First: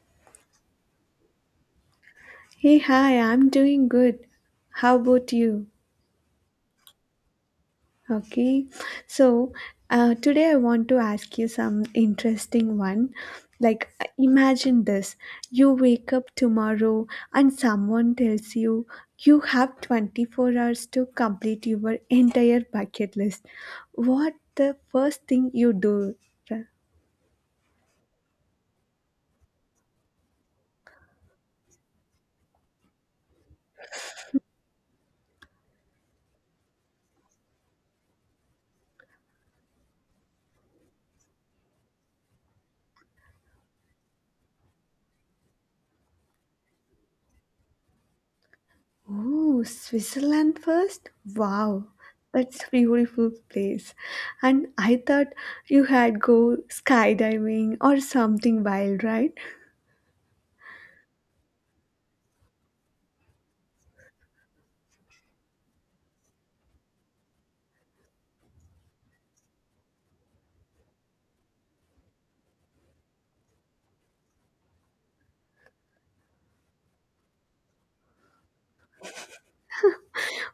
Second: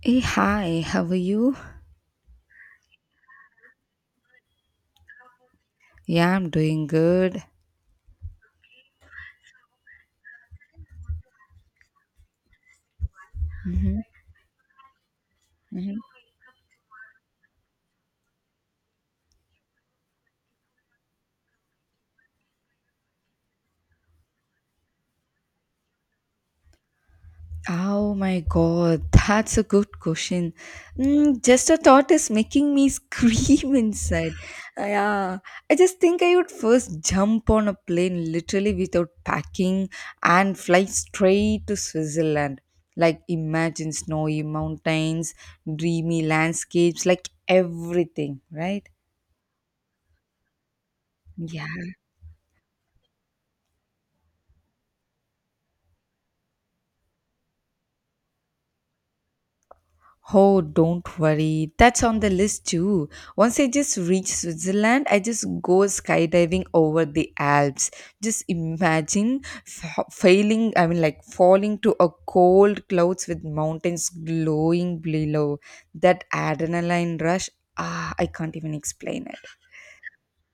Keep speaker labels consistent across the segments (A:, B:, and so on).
A: Hey, hi, how are you?
B: Hey, hi, I'm doing good. How about you?
A: Yeah, I'm doing good.
B: Okay, so today I want to ask you some interesting one. Like, imagine this you wake up tomorrow and someone tells you you have 24 hours to complete your entire bucket list. What the first thing you do?
A: Oh my god, that's a good question. Mm, just a thought is making me scream inside. Yeah, I just think I would first jump on a plane literally without packing and fly straight to Switzerland. Like, imagine snowy mountains, dreamy landscapes, like everything, right?
B: Oh, Switzerland first?
A: Yeah.
B: Wow, that's a beautiful place. And I thought you had go skydiving or something wild, right?
A: Oh, don't worry. That's on the list too. Once I just reach Switzerland, I just go skydiving over the Alps. Just imagine failing, I mean, like falling to a cold clouds with mountains glowing below. That adrenaline rush, ah, I can't even explain it.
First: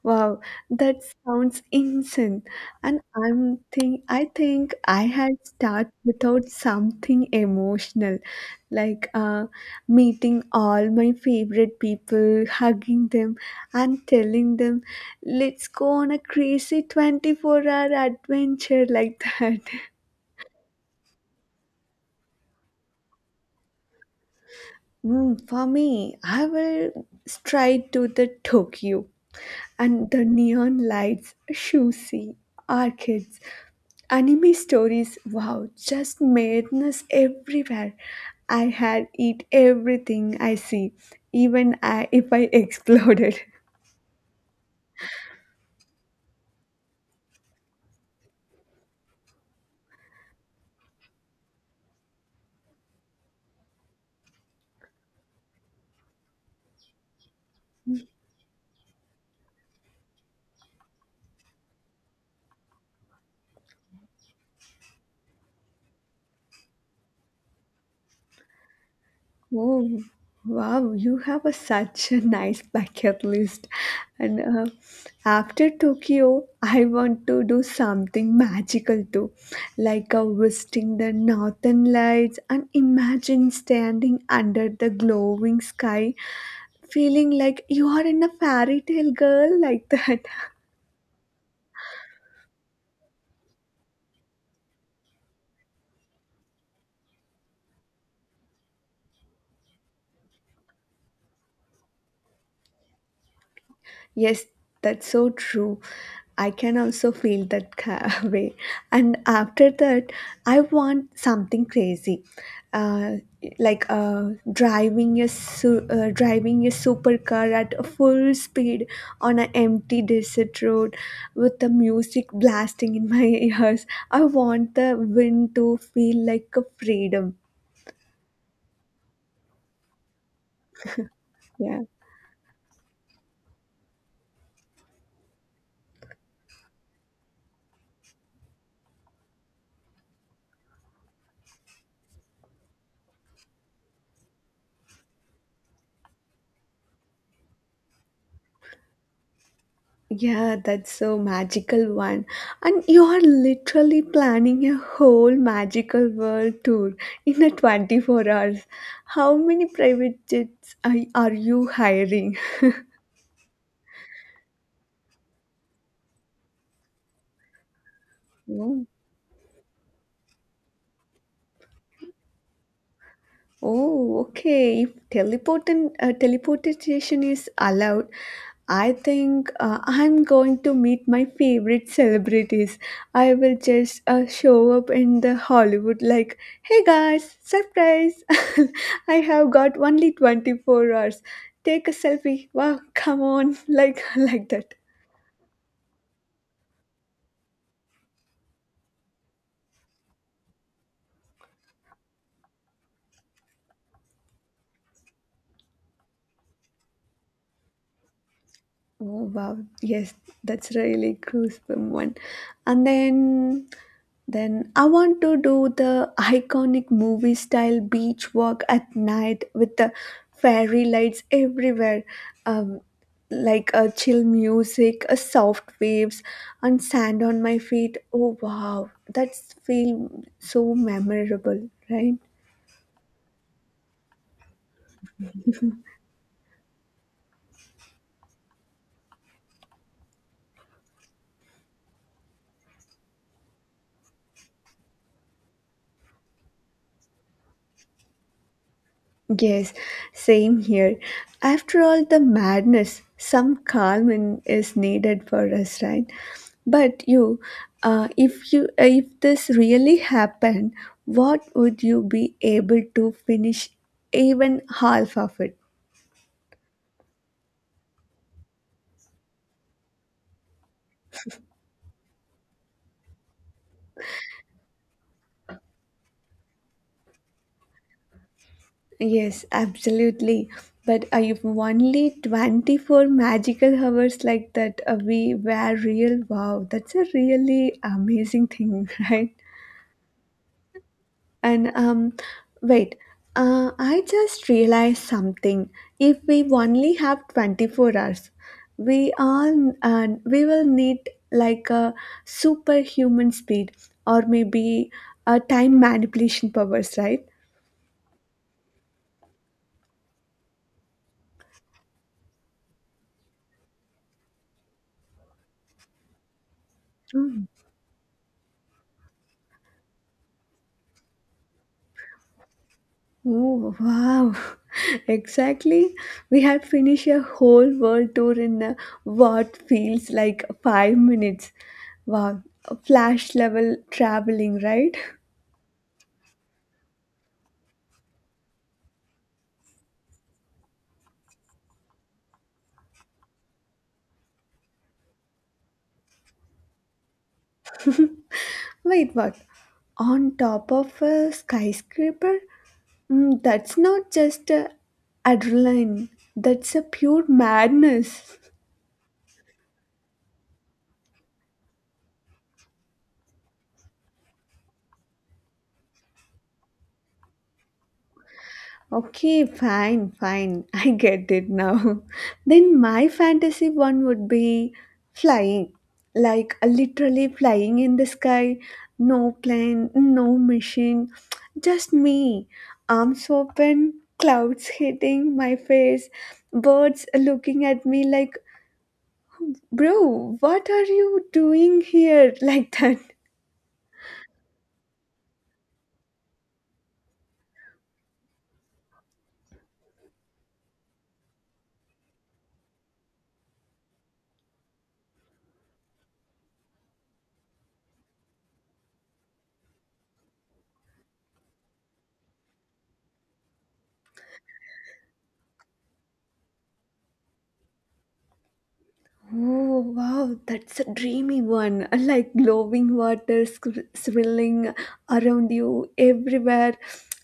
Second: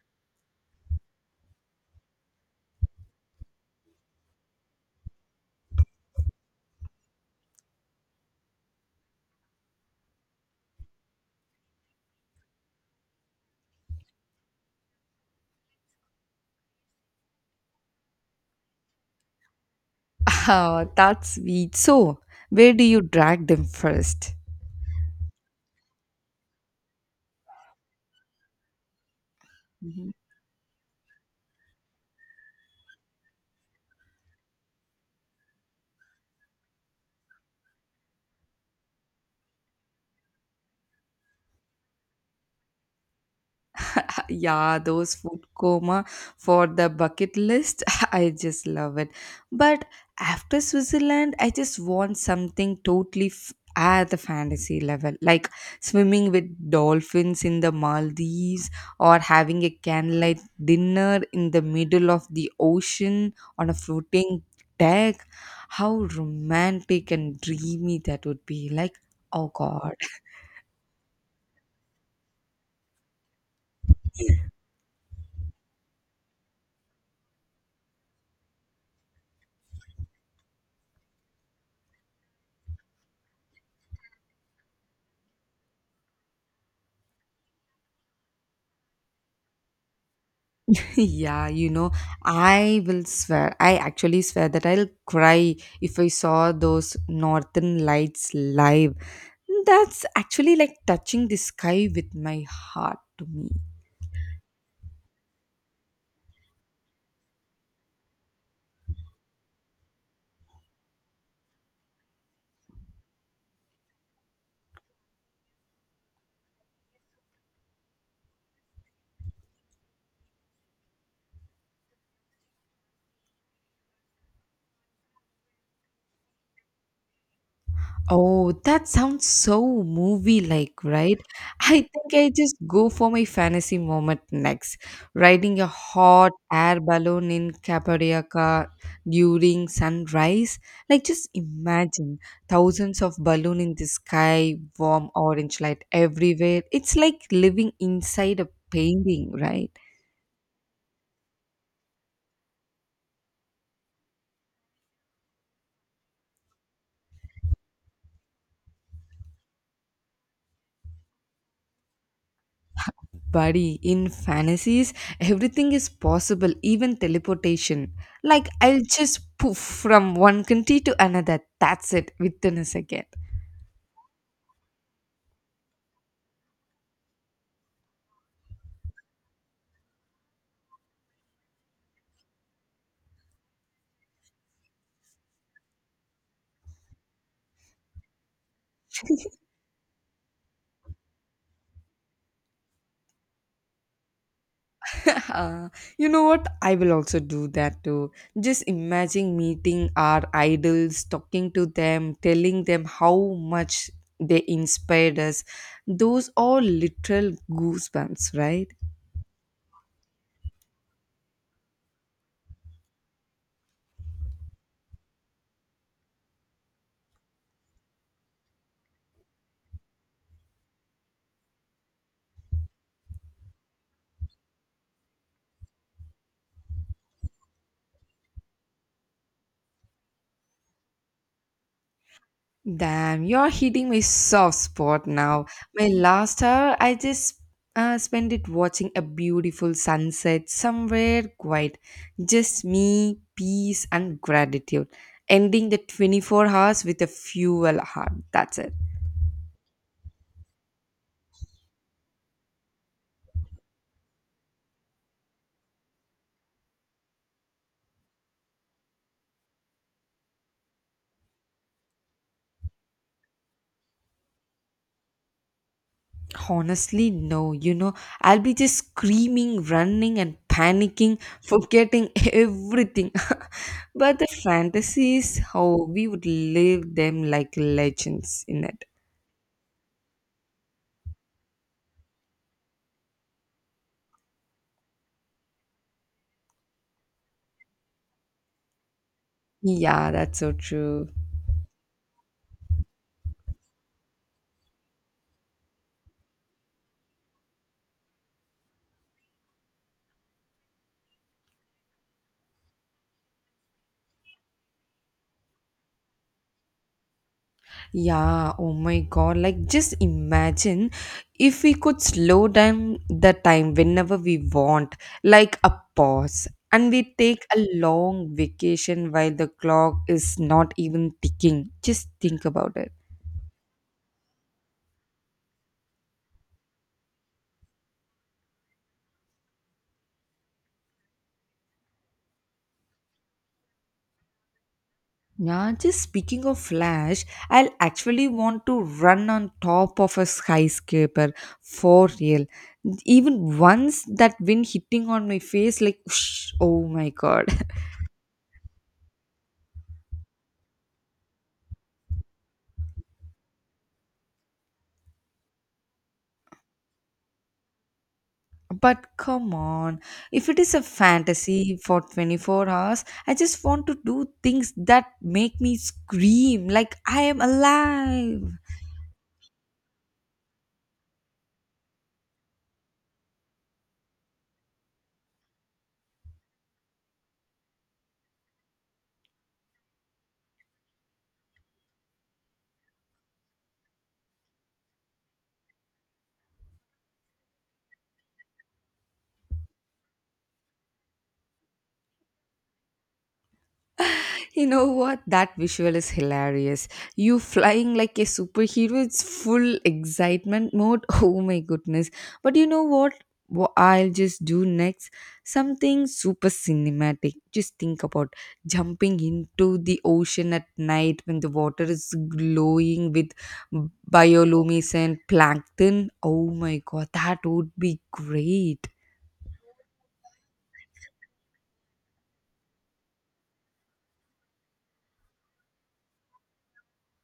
B: Wow, that sounds insane. And I think I had start without something emotional, like meeting all my favorite people, hugging them, and telling them, "Let's go on a crazy 24-hour adventure like that."
A: Ah, that's sweet. So, where do you drag them 1st?
B: For me, I will straight to the Tokyo and the neon lights, sushi, arcades, anime stories wow just madness everywhere I had eat everything I see if I exploded.
A: Yeah, those food coma for the bucket list, I just love it. But after Switzerland, I just want something totally at the fantasy level, like swimming with dolphins in the Maldives or having a candlelight dinner in the middle of the ocean on a floating deck. How romantic and dreamy that would be. Like, oh god.
B: Oh, wow, you have such a nice bucket list. And after Tokyo, I want to do something magical too, like visiting the northern lights and imagine standing under the glowing sky, feeling like you are in a fairy tale girl like that.
A: Yeah, you know, I will swear, I actually swear that I'll cry if I saw those northern lights live. That's actually like touching the sky with my heart to me.
B: Yes, that's so true. I can also feel that way. And after that, I want something crazy, uh, like driving a supercar at a full speed on an empty desert road with the music blasting in my ears. I want the wind to feel like a freedom.
A: Oh, that sounds so movie-like, right?
B: Yeah.
A: I think I just go for my fantasy moment next, riding a hot air balloon in Cappadocia during sunrise. Like, just imagine thousands of balloons in the sky, warm orange light everywhere. It's like living inside a painting, right?
B: Yeah, that's so magical one. And you are literally planning a whole magical world tour in a 24 hours. How many private jets are you hiring?
A: Buddy, in fantasies, everything is possible, even teleportation. Like, I'll just poof from one country to another. That's it, within a second.
B: Oh, okay. If teleportin teleportation is allowed, I think I'm going to meet my favorite celebrities. I will just show up in the Hollywood like, "Hey guys, surprise! I have got only 24 hours. Take a selfie. Wow, come on!" Like like that.
A: Uh, you know what? I will also do that too. Just imagine meeting our idols, talking to them, telling them how much they inspired us. Those are literal goosebumps, right?
B: Oh wow, yes, that's really gruesome one. And then I want to do the iconic movie style beach walk at night with the fairy lights everywhere. Um like a chill music, a soft waves and sand on my feet. Oh wow, that's feel so memorable, right?
A: Damn, you're hitting my soft spot now. My last hour, I just spent it watching a beautiful sunset somewhere quiet. Just me, peace, and gratitude. Ending the 24 hours with a fuel heart. That's it.
B: Yes, same here. After all the madness, some calm is needed for us, right? But you, if you, if this really happened, what would you be able to finish even half of it?
A: Honestly, no. You know, I'll be just screaming, running, and panicking, forgetting everything. But the fantasies, how we would live them like legends in it.
B: Yes, absolutely. But if only 24 magical hours like that, we were real. Wow, that's a really amazing thing, right?
A: Yeah, that's so true.
B: And wait, I just realized something. If we only have 24 hours, we will need like a superhuman speed or maybe a time manipulation powers, right?
A: Yeah, oh my God. Like, just imagine if we could slow down the time whenever we want, like a pause, and we
B: Mm.
A: take a long vacation while the clock is not even ticking. Just think about it.
B: Oh wow! Exactly. We had finished a whole world tour in what feels like 5 minutes. Wow, flash level traveling, right?
A: Yeah, just speaking of Flash, I'll actually want to run on top of a skyscraper for real. Even once that wind hitting on my face, like, whoosh, oh my God.
B: Wait, what? On top of a skyscraper? That's not just adrenaline. That's a pure madness.
A: But come on, if it is a fantasy for 24 hours, I just want to do things that make me scream like I am alive.
B: Okay, fine, fine. I get it now. Then my fantasy one would be flying. Like literally flying in the sky. No plane, no machine. Just me. Arms open, clouds hitting my face, birds looking at me like, bro, what are you doing here like that?
A: You know what? That visual is hilarious. You flying like a superhero, it's full excitement mode. Oh my goodness. But you know what? What I'll just do next? Something super cinematic. Just think about jumping into the ocean at night when the water is glowing with bioluminescent plankton. Oh my god, that would be great.
B: Oh, wow, that's a dreamy one. Like glowing water swirling around you everywhere,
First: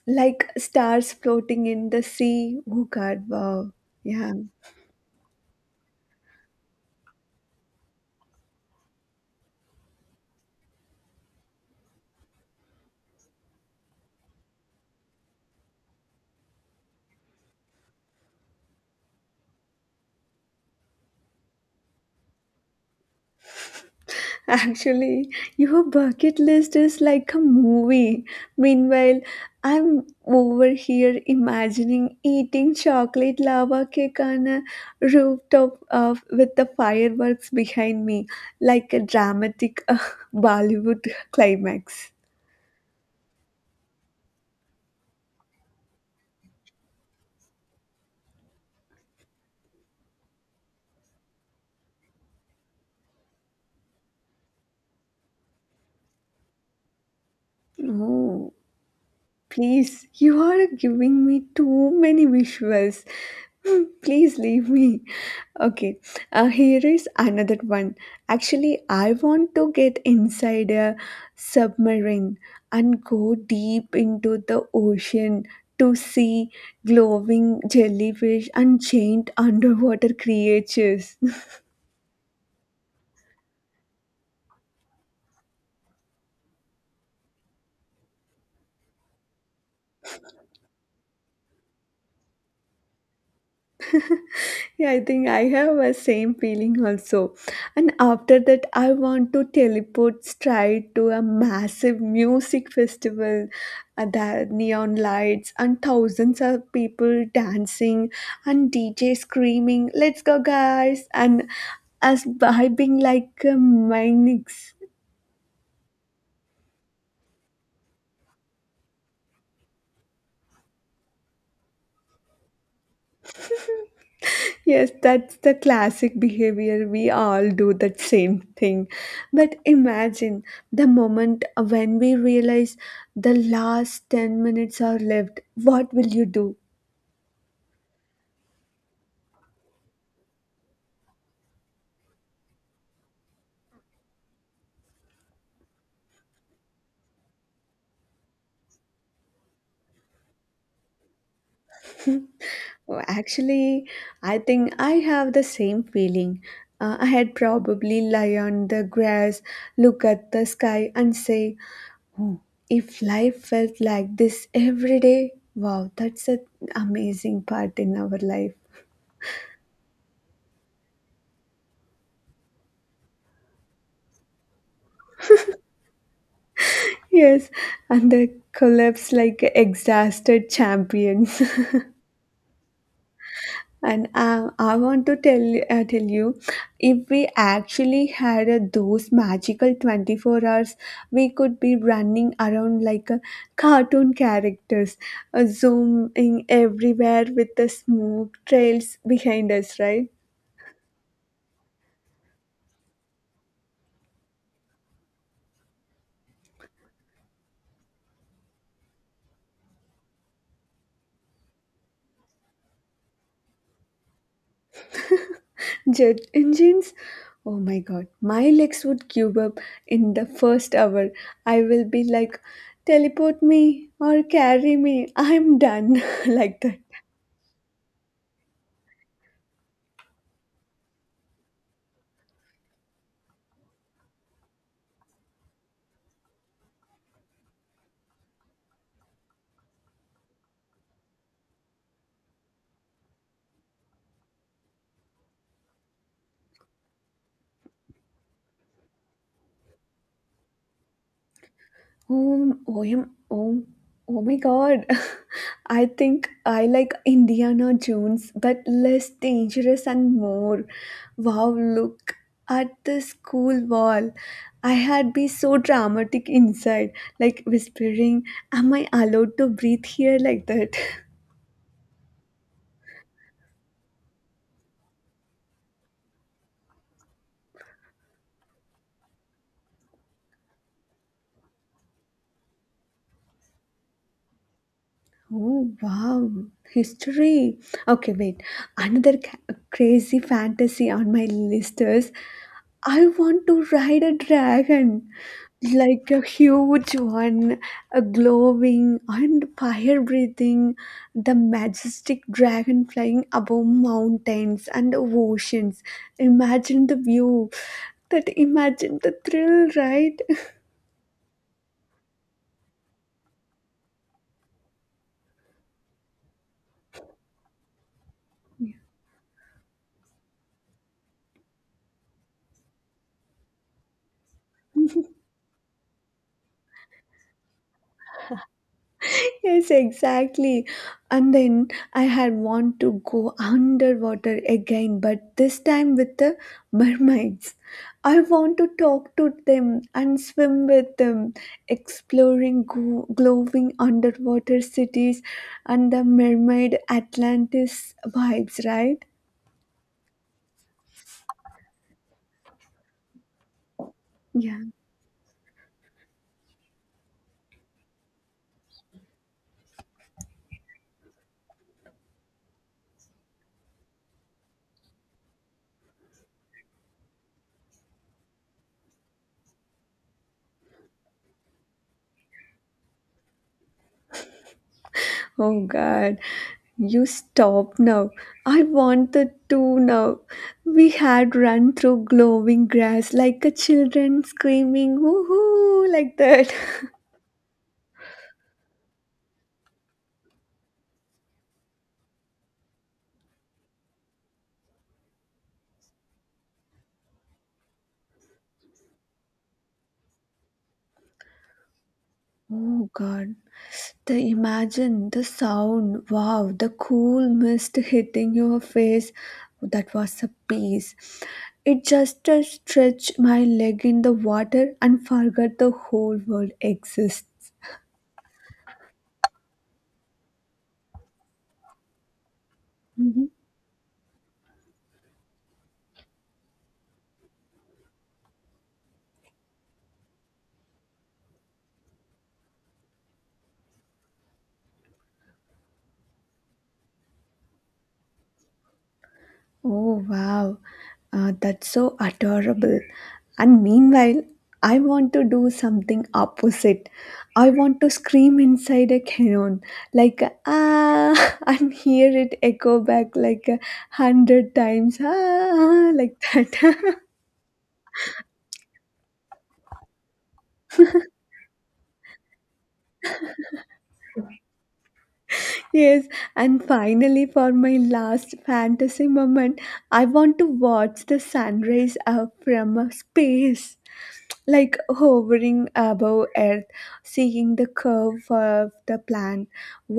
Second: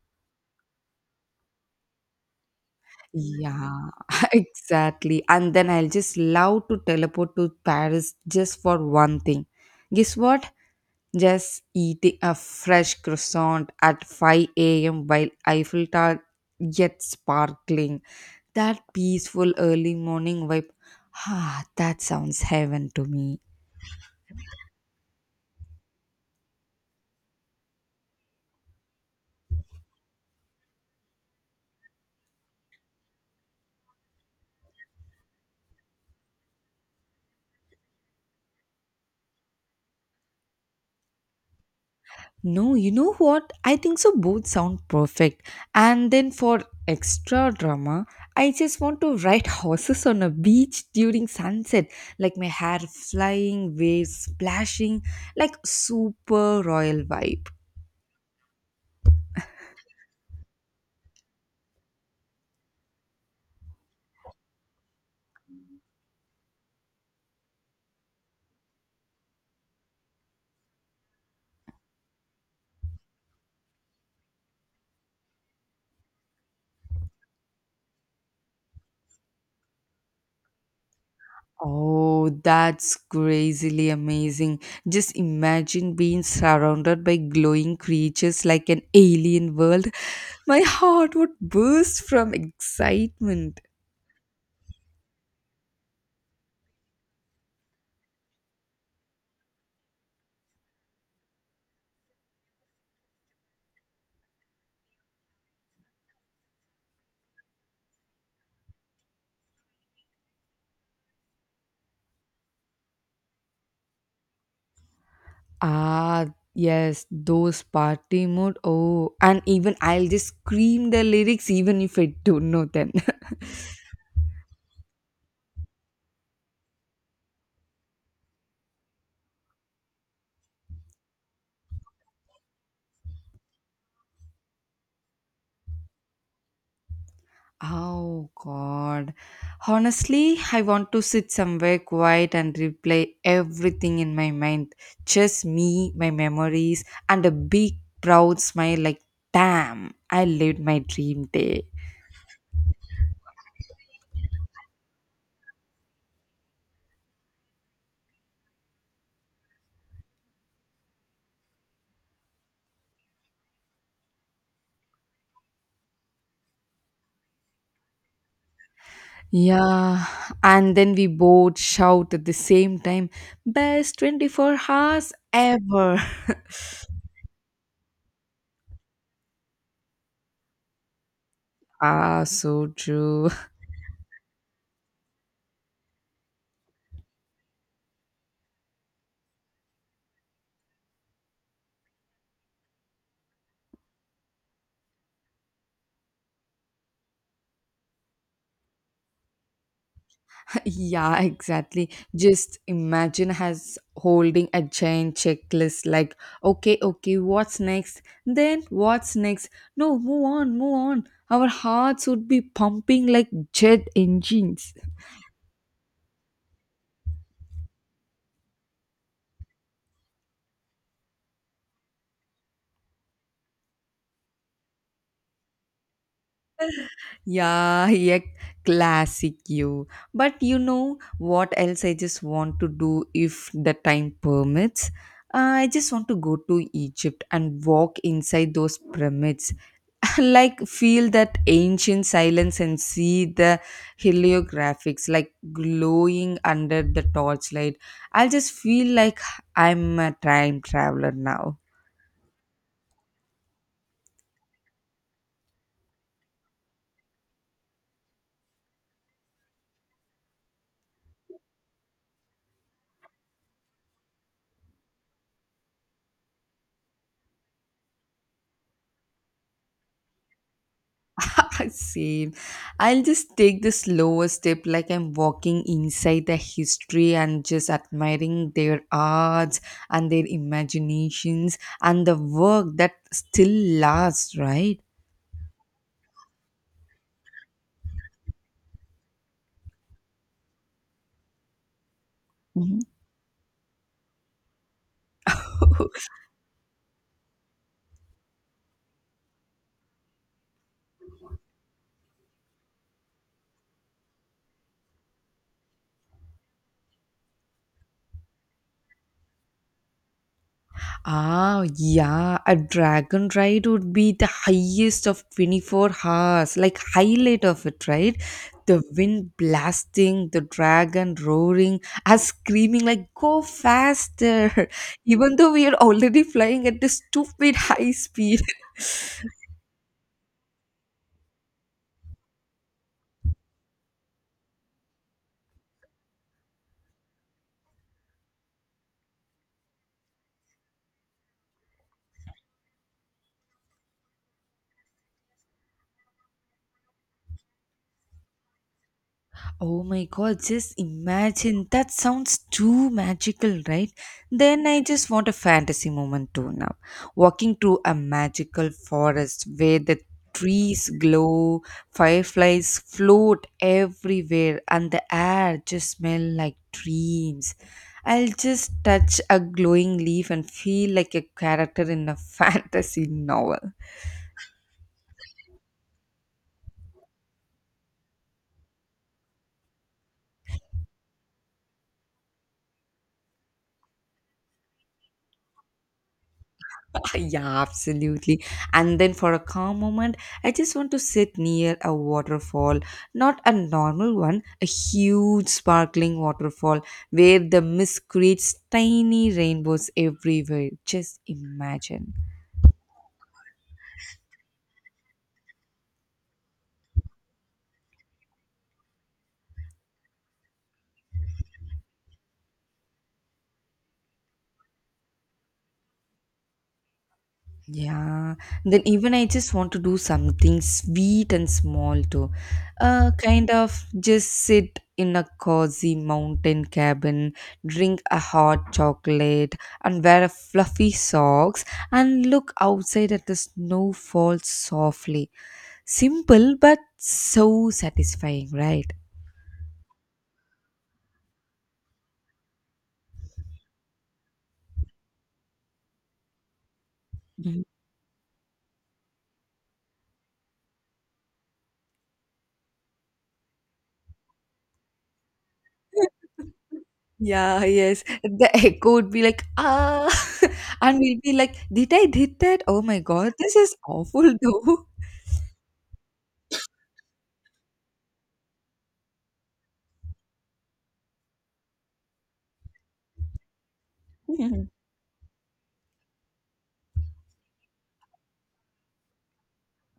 B: like stars floating in the sea. Oh, God, wow.
A: Yeah,
B: Yeah.
A: exactly. And then I'll just love to teleport to Paris just for one thing. Guess what? Just eating a fresh croissant at 5 a.m. while Eiffel Tower yet sparkling. That peaceful early morning vibe. Ah, that sounds heaven to me.
B: Actually, your bucket list is like a movie. Meanwhile, I'm over here imagining eating chocolate lava cake on a rooftop with the fireworks behind me, like a dramatic Bollywood climax.
A: No, you know what? I think so both sound perfect. And then for extra drama, I just want to ride horses on a beach during sunset, like my hair flying, waves splashing, like super royal vibe.
B: Oh, please, you are giving me too many visuals. Please leave me. Okay, here is another one. Actually, I want to get inside a submarine and go deep into the ocean to see glowing jellyfish and giant underwater creatures.
A: Oh, that's crazily amazing. Just imagine being surrounded by glowing creatures like an alien world. My heart would burst from excitement.
B: Yeah, I think I have a same feeling also. And after that, I want to teleport straight to a massive music festival. The neon lights and thousands of people dancing and DJ screaming, "Let's go, guys!" and us by being like a mimics.
A: Ah, yes, those party mood. Oh, and even I'll just scream the lyrics even if I don't know them.
B: Yes, that's the classic behavior. We all do that same thing. But imagine the moment when we realize the last 10 minutes are left. What will you do?
A: Oh, God. Honestly, I want to sit somewhere quiet and replay everything in my mind. Just me, my memories, and a big proud smile like, damn, I lived my dream day.
B: Oh, actually, I think I have the same feeling. I had probably lie on the grass, look at the sky, and say, "Oh, if life felt like this every day, wow, that's an amazing part in our life."
A: Yeah, and then we both shout at the same time, best 24 hours ever.
B: Yes, and they collapse like exhausted champions.
A: Ah, so true.
B: And I want to tell you, if we actually had those magical 24 hours, we could be running around like a cartoon characters, zooming everywhere with the smoke trails behind us, right?
A: Yeah, exactly. Just imagine us holding a giant checklist like, okay, okay, what's next? Then what's next? No, move on, move on. Our hearts would be pumping like jet engines.
B: Jet engines? Oh my god, my legs would give up in the first hour. I will be like, teleport me or carry me. I'm done like that.
A: Yeah, yeah, classic you. But you know what else I just want to do if the time permits? I just want to go to Egypt and walk inside those pyramids. Like feel that ancient silence and see the heliographics like glowing under the torchlight. I'll just feel like I'm a time traveler now.
B: Oh, oh, oh, oh my god. I think I like Indiana Jones, but less dangerous and more. Wow, look at the school wall. I had be so dramatic inside, like whispering, am I allowed to breathe here like that?
A: Same. I'll just take the slower step like I'm walking inside the history and just admiring their arts and their imaginations and the work that still lasts, right?
B: Oh wow, history. Okay, wait. Another crazy fantasy on my list is
A: Mhm.
B: I want to ride a dragon, like a huge one, a glowing and fire breathing, the majestic dragon flying above mountains and oceans. Imagine the view. That imagine the thrill, right?
A: Ah, yeah, a dragon ride would be the highest of 24 hours, like highlight of it, right? The wind blasting, the dragon roaring, us screaming like "Go faster!" Even though we are already flying at this stupid high speed.
B: Yes, exactly. And then I had want to go underwater again, but this time with the mermaids. I want to talk to them and swim with them, exploring glowing underwater cities and the mermaid Atlantis vibes, right?
A: Oh my god, just imagine. That sounds too magical, right?
B: Yeah.
A: Then I just want a fantasy moment too now. Walking through a magical forest where the trees glow, fireflies float everywhere, and the air just smell like dreams. I'll just touch a glowing leaf and feel like a character in a fantasy novel.
B: Oh God, you stop now. I want the two now. We had run through glowing grass like a children screaming, woohoo, like that.
A: Yeah, absolutely. And then for a calm moment, I just want to sit near a waterfall, not a normal one, a huge sparkling waterfall where the mist creates tiny rainbows everywhere. Just imagine.
B: Oh God, the imagine, the sound, wow, the cool mist hitting your face. That was a piece. It just stretched my leg in the water and forgot the whole world exists.
A: Yeah, then even I just want to do something sweet and small too.
B: Mm-hmm.
A: Kind of just sit in a cozy mountain cabin, drink a hot chocolate, and wear a fluffy socks and look outside at the snow fall softly. Simple but so satisfying, right?
B: Oh, wow. That's so adorable. And meanwhile, I want to do something opposite. I
A: Mhm.
B: want to scream inside a cannon, like ah, and hear it echo back like 100 times, ah, like that.
A: Yeah, yes. The echo would be like, ah, and we'll be like, did I did that? Oh my God, this is awful though.
B: Yes, and finally, for my last fantasy moment, I want to watch the sunrise from space.
A: Mhm.
B: Like hovering above earth, seeing the curve of the plant,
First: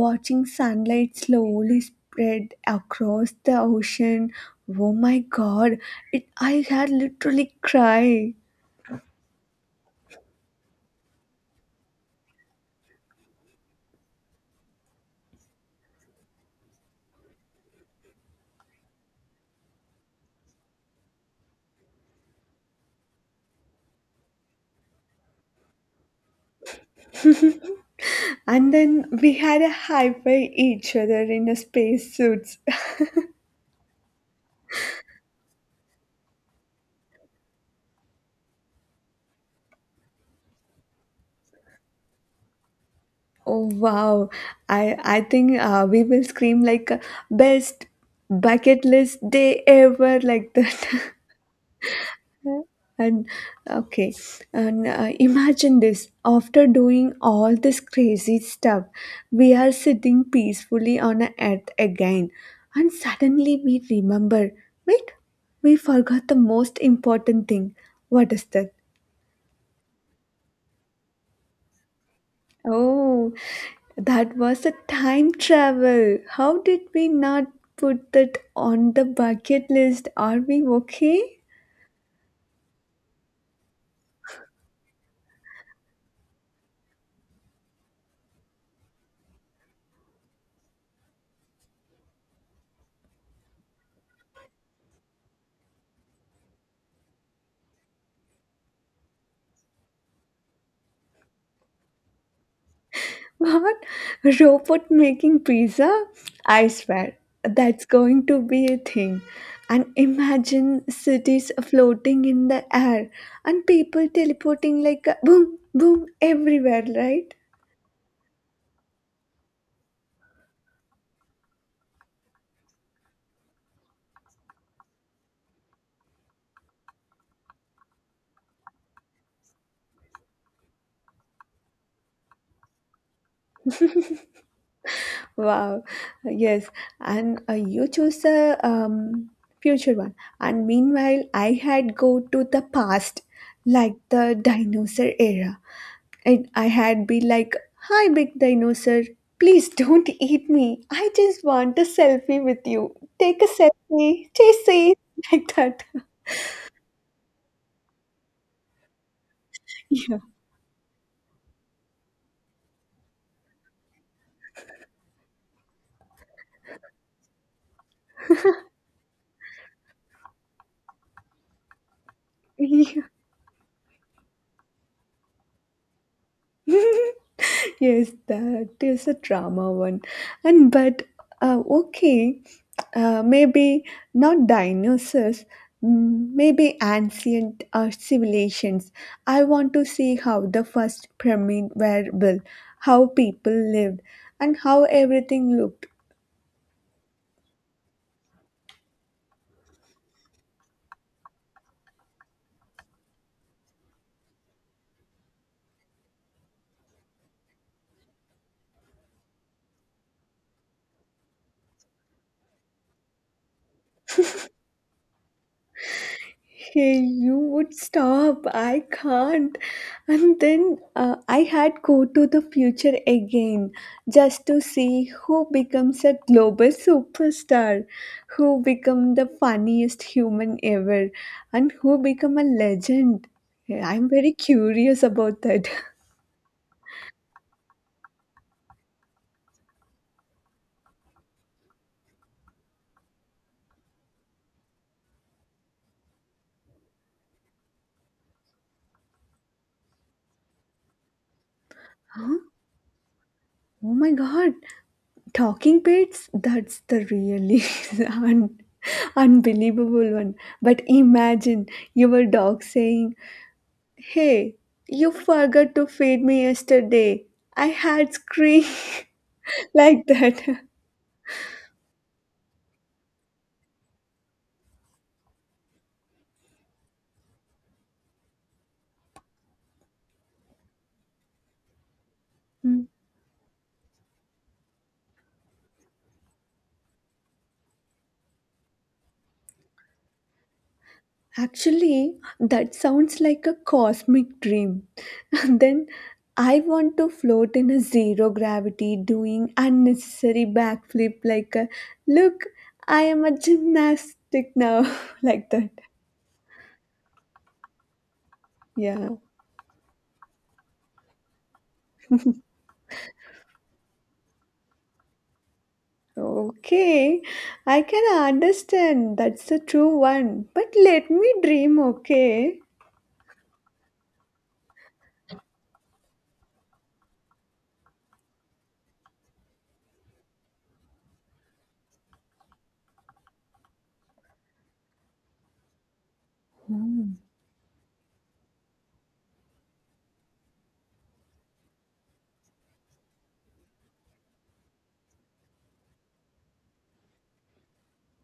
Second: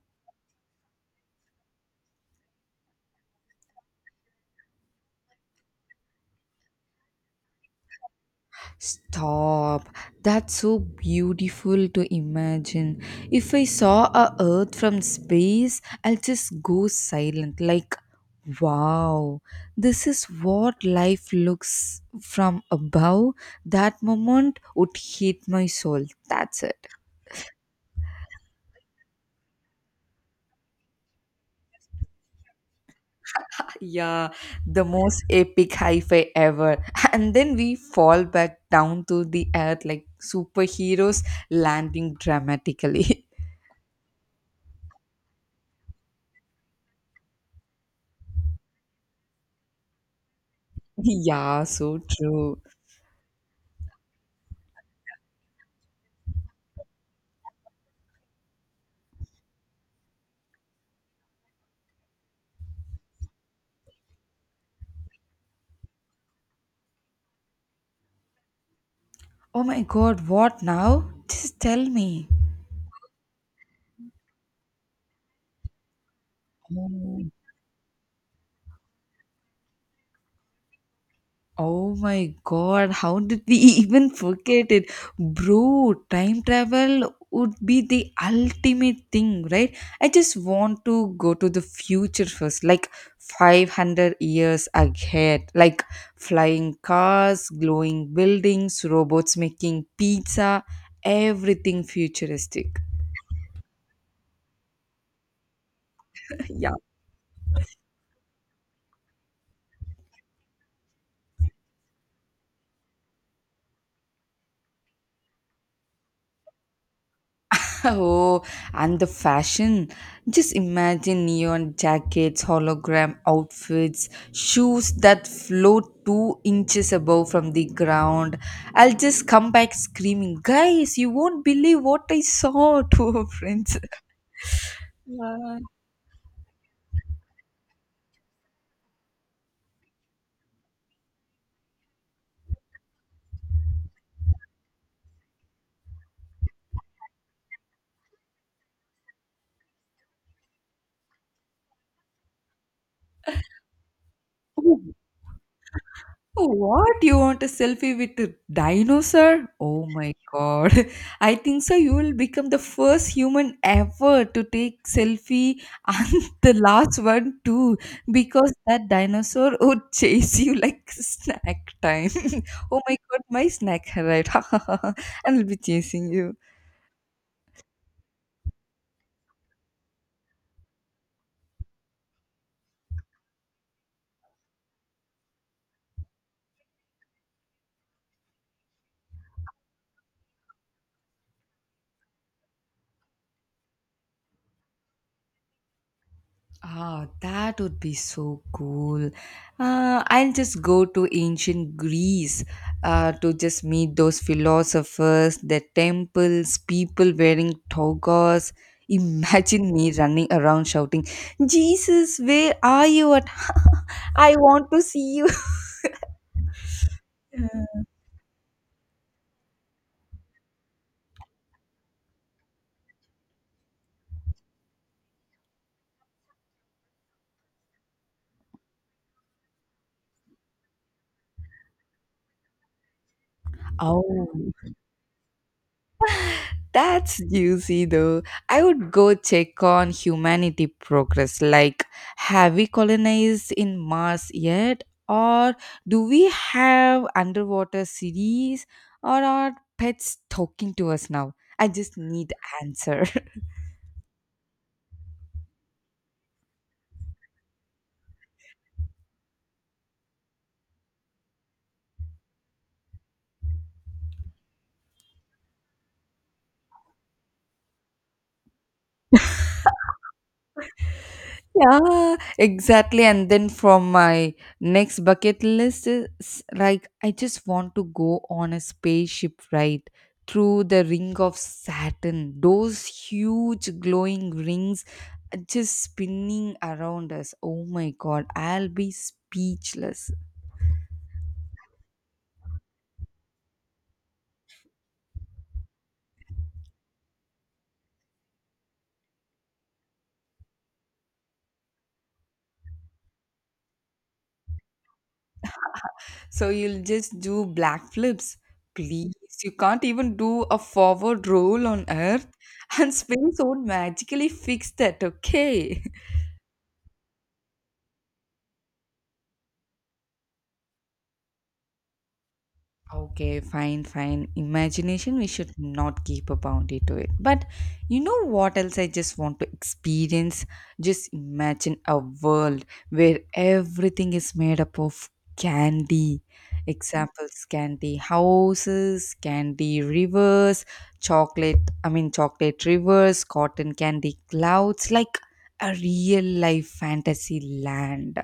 B: watching sunlight slowly spread across the ocean. Oh my god, it I had literally cried.
A: Stop. That's so beautiful to imagine. If I saw a earth from space, I'll just go silent like wow. This is what life looks from above. That moment would hit my soul. That's it.
B: And then we had a high five each other in a space suits.
A: Yeah, the most epic hi-fi ever. And then we fall back down to the earth like superheroes landing dramatically.
B: Oh wow. I think we will scream like best bucket list day ever like that.
A: Yeah, so true.
B: And okay, and imagine this after doing all this crazy stuff, we are sitting peacefully on a earth again, and suddenly we remember wait, we forgot the most important thing. What is that?
A: Oh my God, what now? Just tell me.
B: Oh, that was a time travel. How did we
A: Oh,
B: not put that on the bucket list? Are we okay?
A: oh my God, how did we even forget it? Bro, time travel would be the ultimate thing, right? I just want to go to the future first, like 500 years ahead, like flying cars, glowing buildings, robots making pizza, everything futuristic.
B: What? Robot making pizza? I
A: Yeah.
B: swear, that's going to be a thing. And imagine cities floating in the air and people teleporting like a boom, boom everywhere, right?
A: Oh, and the fashion. Just imagine neon jackets, hologram outfits, shoes that float 2 inches above from the ground. I'll just come back screaming, guys, you won't believe what I saw to our friends. Yeah.
B: Wow. Yes. And you choose a future one. And meanwhile, I had go to the past, like the dinosaur era. And I had been like, Hi, big dinosaur, please don't eat me. I just want a selfie with you. Take a selfie, chase
A: Oh,
B: it, like that.
A: oh, what? You want a selfie with a dinosaur? Oh my
B: Yeah.
A: god. I think so you will become the first human ever to take selfie and the last one too because that dinosaur would chase you like snack time. Oh my
B: Yeah.
A: god, my snack arrived. And will be chasing you.
B: Yes, that is a drama one. And but, okay, maybe not dinosaurs. Maybe ancient civilizations. I want to see how the first pyramid were built, how people lived, and how everything looked.
A: Ah, that would be so cool. I'll just go to ancient Greece to just meet those philosophers, the temples, people wearing togas. Imagine me running around shouting, Jesus, where are you? At? I want to see you.
B: Hey, you would stop. I can't. And then I had go to the future again just to see who becomes a global superstar, who become the funniest human ever, and who become a legend. Yeah, I'm very
A: Oh.
B: curious about that.
A: That's juicy though. I would go check on humanity progress. Like, have we colonized in Mars yet? Or do we have underwater cities? Or are pets talking to us now? I just need
B: Huh?
A: answers.
B: Oh my god. Talking pets? That's the really un- unbelievable one. But imagine your dog saying Hey, you forgot to feed me yesterday. I had scream like that.
A: Yeah, exactly. And then from my next bucket list is like I just want to go on a spaceship ride through the ring of Saturn.
B: Hmm.
A: Those huge glowing rings are just spinning around us. Oh my god, I'll be speechless.
B: Actually, that sounds like a cosmic dream. Then I want to float in a zero gravity doing unnecessary backflip like a look, I am a gymnastic now like that.
A: So you'll just do black flips.
B: Yeah.
A: Please, you can't even do a forward roll on Earth, and space won't magically fix that, okay?
B: Okay, I can understand that's the true one, but let me dream, okay?
A: Okay, fine, fine. Imagination, we should not keep a boundary to it. But you know what else I just want to experience? Just imagine a world where everything is made up of candy.
B: Hmm.
A: Examples candy houses, candy rivers, chocolate rivers, cotton candy clouds, like a real life fantasy land.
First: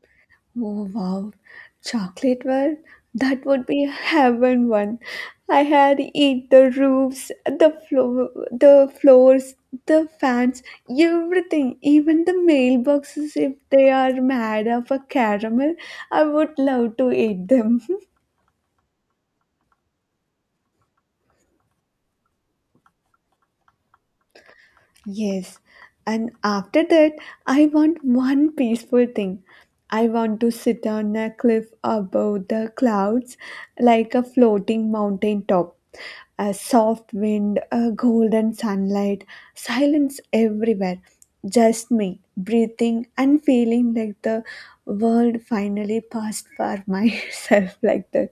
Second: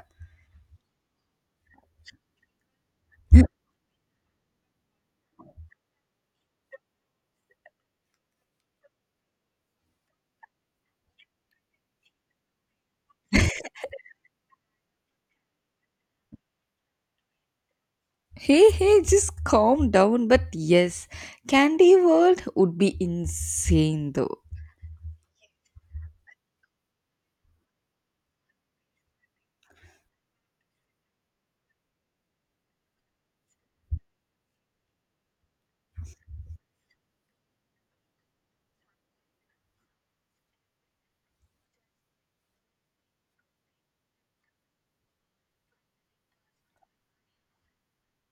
B: Oh wow, chocolate world? That would be heaven one. I had eat the roofs, the floor, the floors, the fans, everything, even the mailboxes if they are made of a caramel, I would love to eat them.
A: Hey, hey, just calm down. But yes, Candy World would be insane though.
B: Yes, and after that, I want one peaceful thing. I want to sit on a cliff above the clouds like a floating mountain top. A soft wind, a golden sunlight, silence everywhere. Just me, breathing and feeling like the world finally passed for myself like that.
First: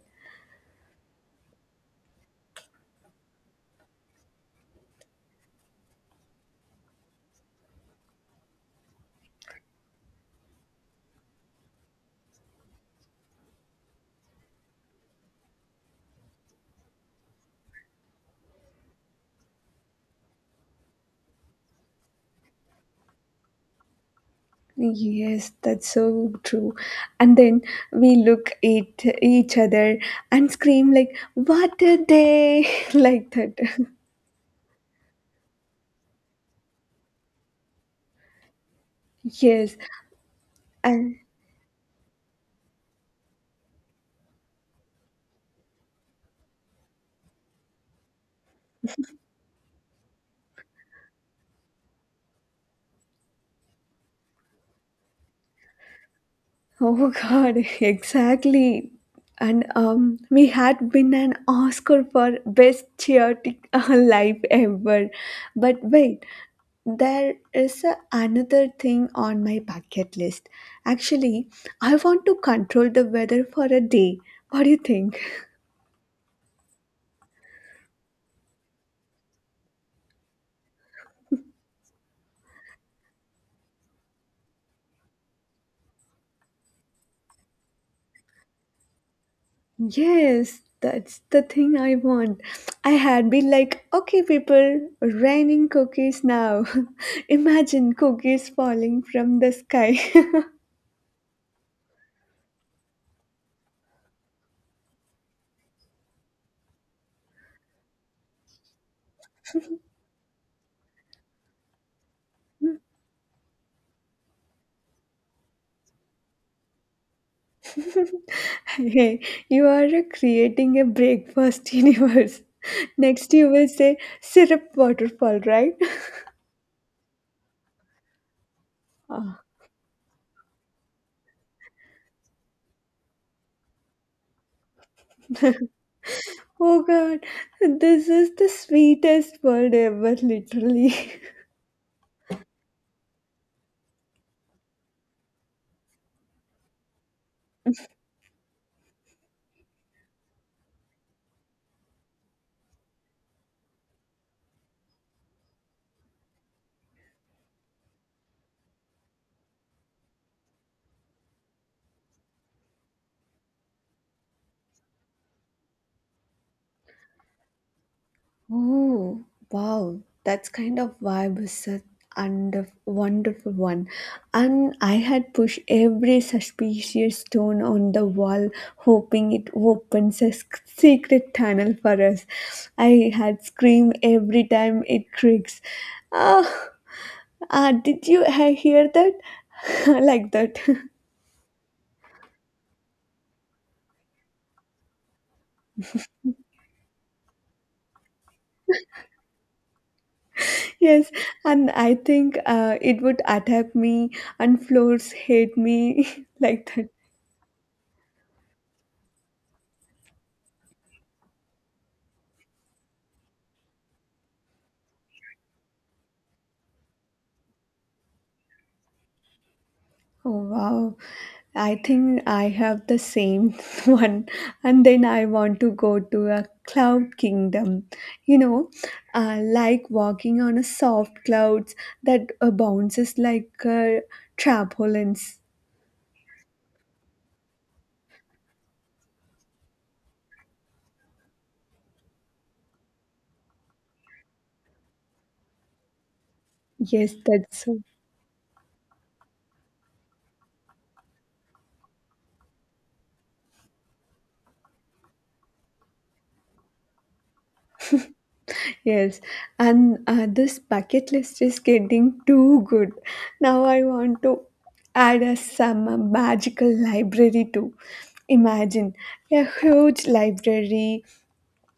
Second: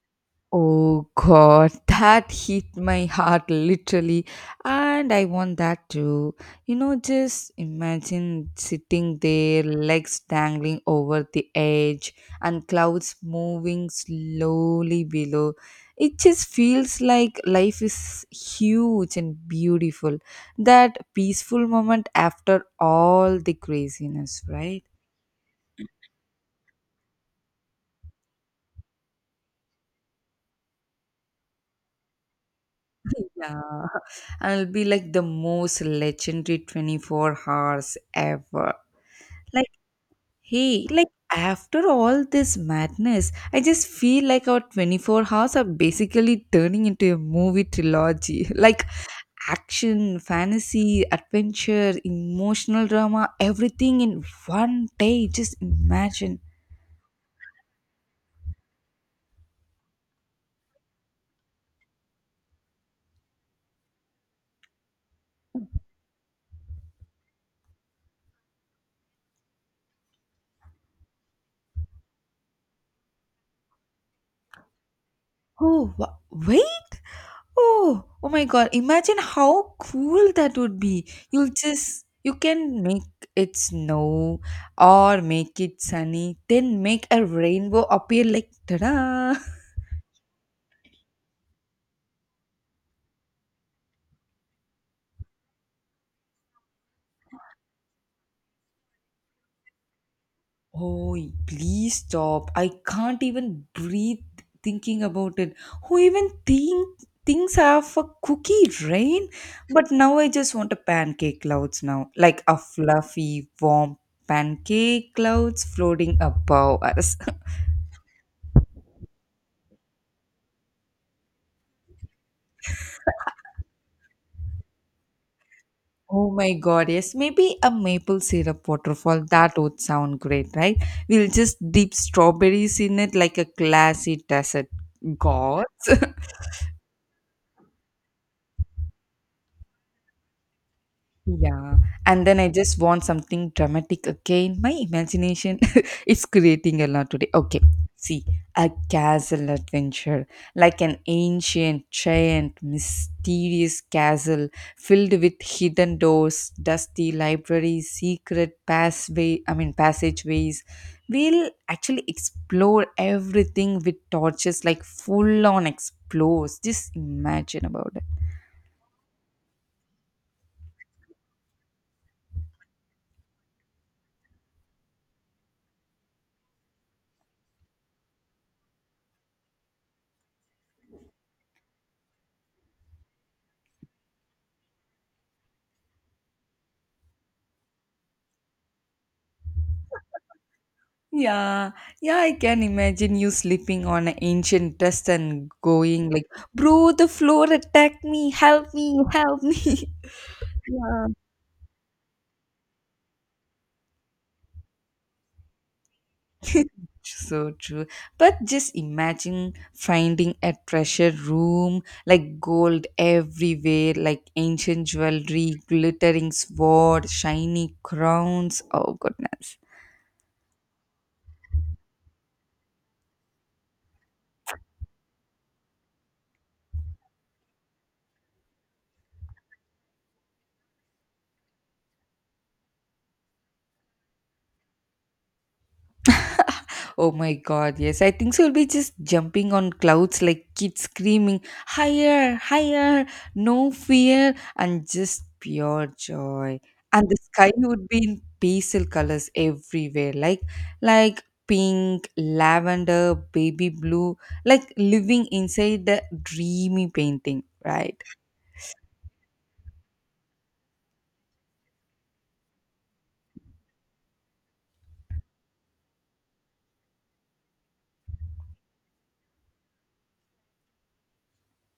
A: Oh god, that hit my heart literally, and I want that too. You know, just imagine sitting there, legs dangling over the edge, and clouds moving slowly below. It just feels like life is huge and beautiful. That peaceful moment after all the craziness, right?
B: Yes, that's so true. And then we look at each other and scream like, "What a day!" like that.
A: Yeah, I will be like the most legendary 24 hours ever. Like,
B: Yes,
A: hey, like
B: and
A: after all this madness, I just feel like our 24 hours are basically turning into a movie trilogy. Like action, fantasy, adventure, emotional drama, everything in one day. Just imagine.
B: oh God, exactly. And we had been an Oscar for best chaotic life ever. But wait, there is another thing on my bucket list. Actually, I want to control the weather for a day. What do you think?
A: Oh, wait. Oh, oh my God. Imagine how cool that would be. You'll just, you can make it snow or make it sunny, then make a rainbow appear like ta-da.
B: Yes, that's the thing I want. I had been like, okay, people, raining cookies now. Imagine cookies falling from the sky.
A: Oh, please stop. I can't even breathe thinking about it. Who even think things have a cookie rain? But now I just want a pancake clouds now, like a fluffy, warm pancake clouds floating above us.
B: Hey, you are creating a breakfast universe. Next, you will say syrup waterfall, right?
A: Oh my god, yes. Maybe a maple syrup waterfall.
B: Ah,
A: That would sound great, right? We'll just dip strawberries in it like a classy dessert. God,
B: oh God, this is the sweetest world ever, literally.
A: yeah, and then I just want something dramatic again. My imagination is creating a lot today. Okay, see, a castle adventure, like an ancient, giant, mysterious castle filled with hidden doors, dusty libraries, secret passway, I mean passageways. We'll actually explore everything with torches, like full on explores. Just imagine about it.
B: Oh, wow. That's kind of vibe is such a wonderful one. And I had pushed every suspicious stone on the wall, hoping it opens a secret tunnel for us. I had screamed every time it creaks. Ah, ah, did you hear that? like that.
A: Yeah, yeah, I can imagine you sleeping on an ancient dust and going like, bro, the floor attacked me, help me, help me. Yeah.
B: Yes, and I think it would attack me and floors hate me like that.
A: So true. But just imagine finding a treasure room, like gold everywhere, like ancient jewelry, glittering sword, shiny crowns. Oh goodness.
B: Oh, wow. I think I have the same one. And then I want to go to a cloud kingdom. You know, like walking on a soft clouds that bounces like trampolines.
A: Oh my god, yes. I think so. We'll be just jumping on clouds like kids screaming, higher, higher, no fear, and just pure joy. And
B: Yes,
A: the
B: that's
A: sky
B: so.
A: would be in pastel colors everywhere, like pink, lavender, baby blue, like living inside the dreamy painting, right?
B: Yes. And this bucket list is getting too good. Now I want to add a some magical library too. Imagine a huge library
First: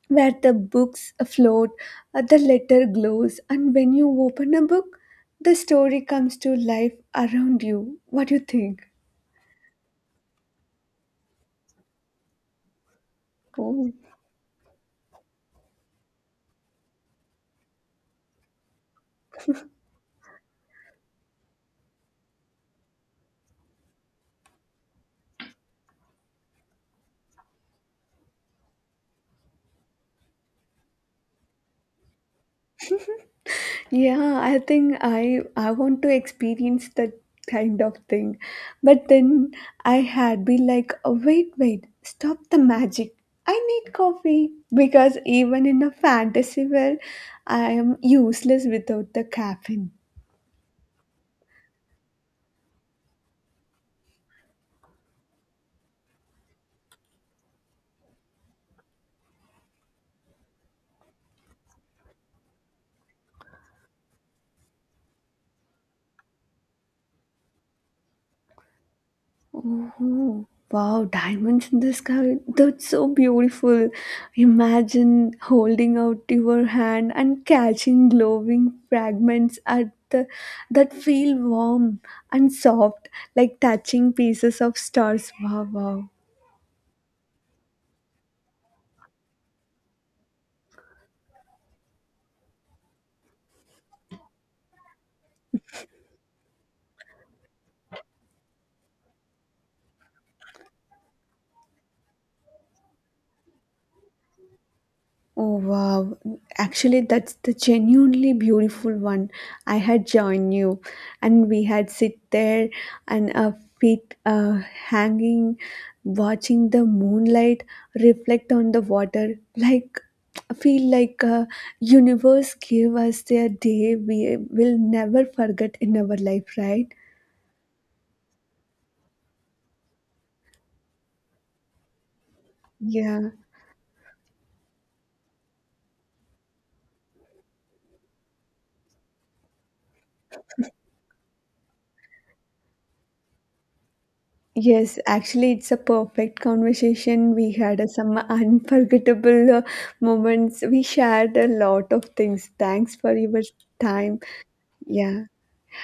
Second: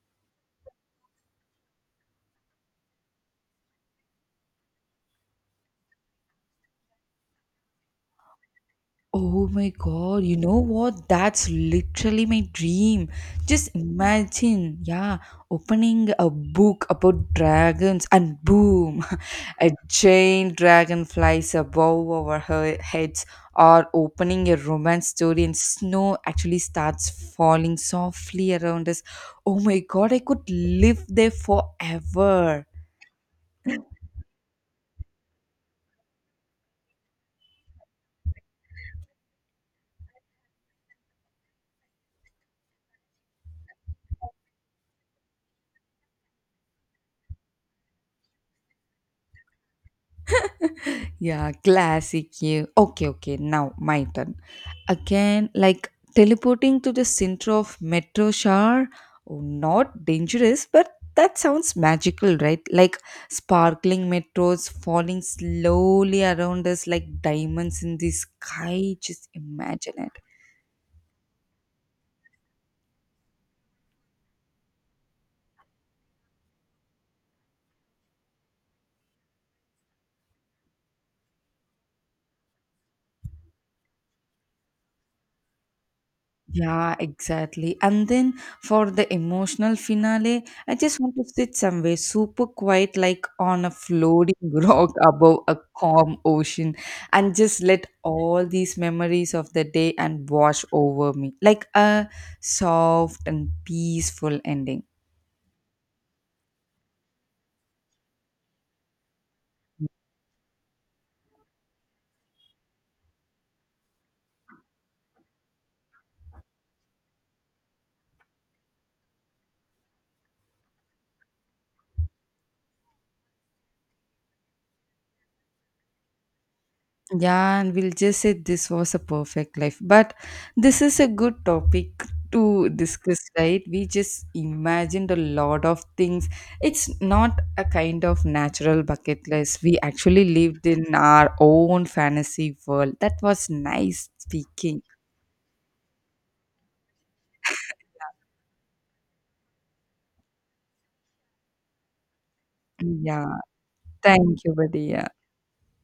B: where the books float, the letter glows, and when you open a book, the story comes to life around you. What do you think?
A: Oh my god, you know what? That's literally my dream. Just
B: Oh,
A: imagine, yeah, opening a book about dragons and boom, a giant dragon flies above our heads, or opening a romance story and snow actually starts falling softly around us. Oh my god, I could live there forever.
B: yeah, I think I want to experience that kind of thing. But then I had be like, oh, wait, wait, stop the magic. I need coffee because even in a fantasy world, I am useless without the caffeine.
A: Yeah, classic you. Okay, okay, now my turn. Again, like teleporting to the center of Metro Shar, oh, not dangerous, but that sounds magical, right? Like sparkling metros falling slowly around us like diamonds in the sky. Just imagine it.
B: Oh, wow, diamonds in the sky. That's so beautiful. Imagine holding out your hand and catching glowing fragments that feel warm and soft, like touching pieces of stars. Wow, wow.
A: Yeah, exactly. And then for the emotional finale, I just want to sit somewhere super quiet, like on a floating rock above a calm ocean, and just let all these memories of the day and wash over me, like a soft and peaceful ending.
B: Oh wow, actually, that's the genuinely beautiful one. I had joined you, and we had sit there and our feet hanging, watching the moonlight reflect on the water. Like, I feel like universe gave us a day we will never forget in our life, right?
A: Yeah, and we'll just say this was a perfect life. But this is a good topic to discuss,
B: Yeah.
A: right? We just imagined a lot of things. It's not a kind of natural bucket list. We actually lived in our own fantasy world. That was nice speaking.
B: Yes, actually, it's a perfect conversation. We had some unforgettable moments. We shared a lot of things. Thanks for
A: Yeah.
B: your time.
A: Thank you, buddy. Yeah.
B: Yeah.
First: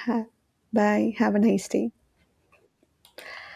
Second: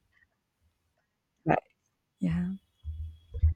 B: Ha- Bye. Have a
A: Bye.
B: nice day.
A: Yeah.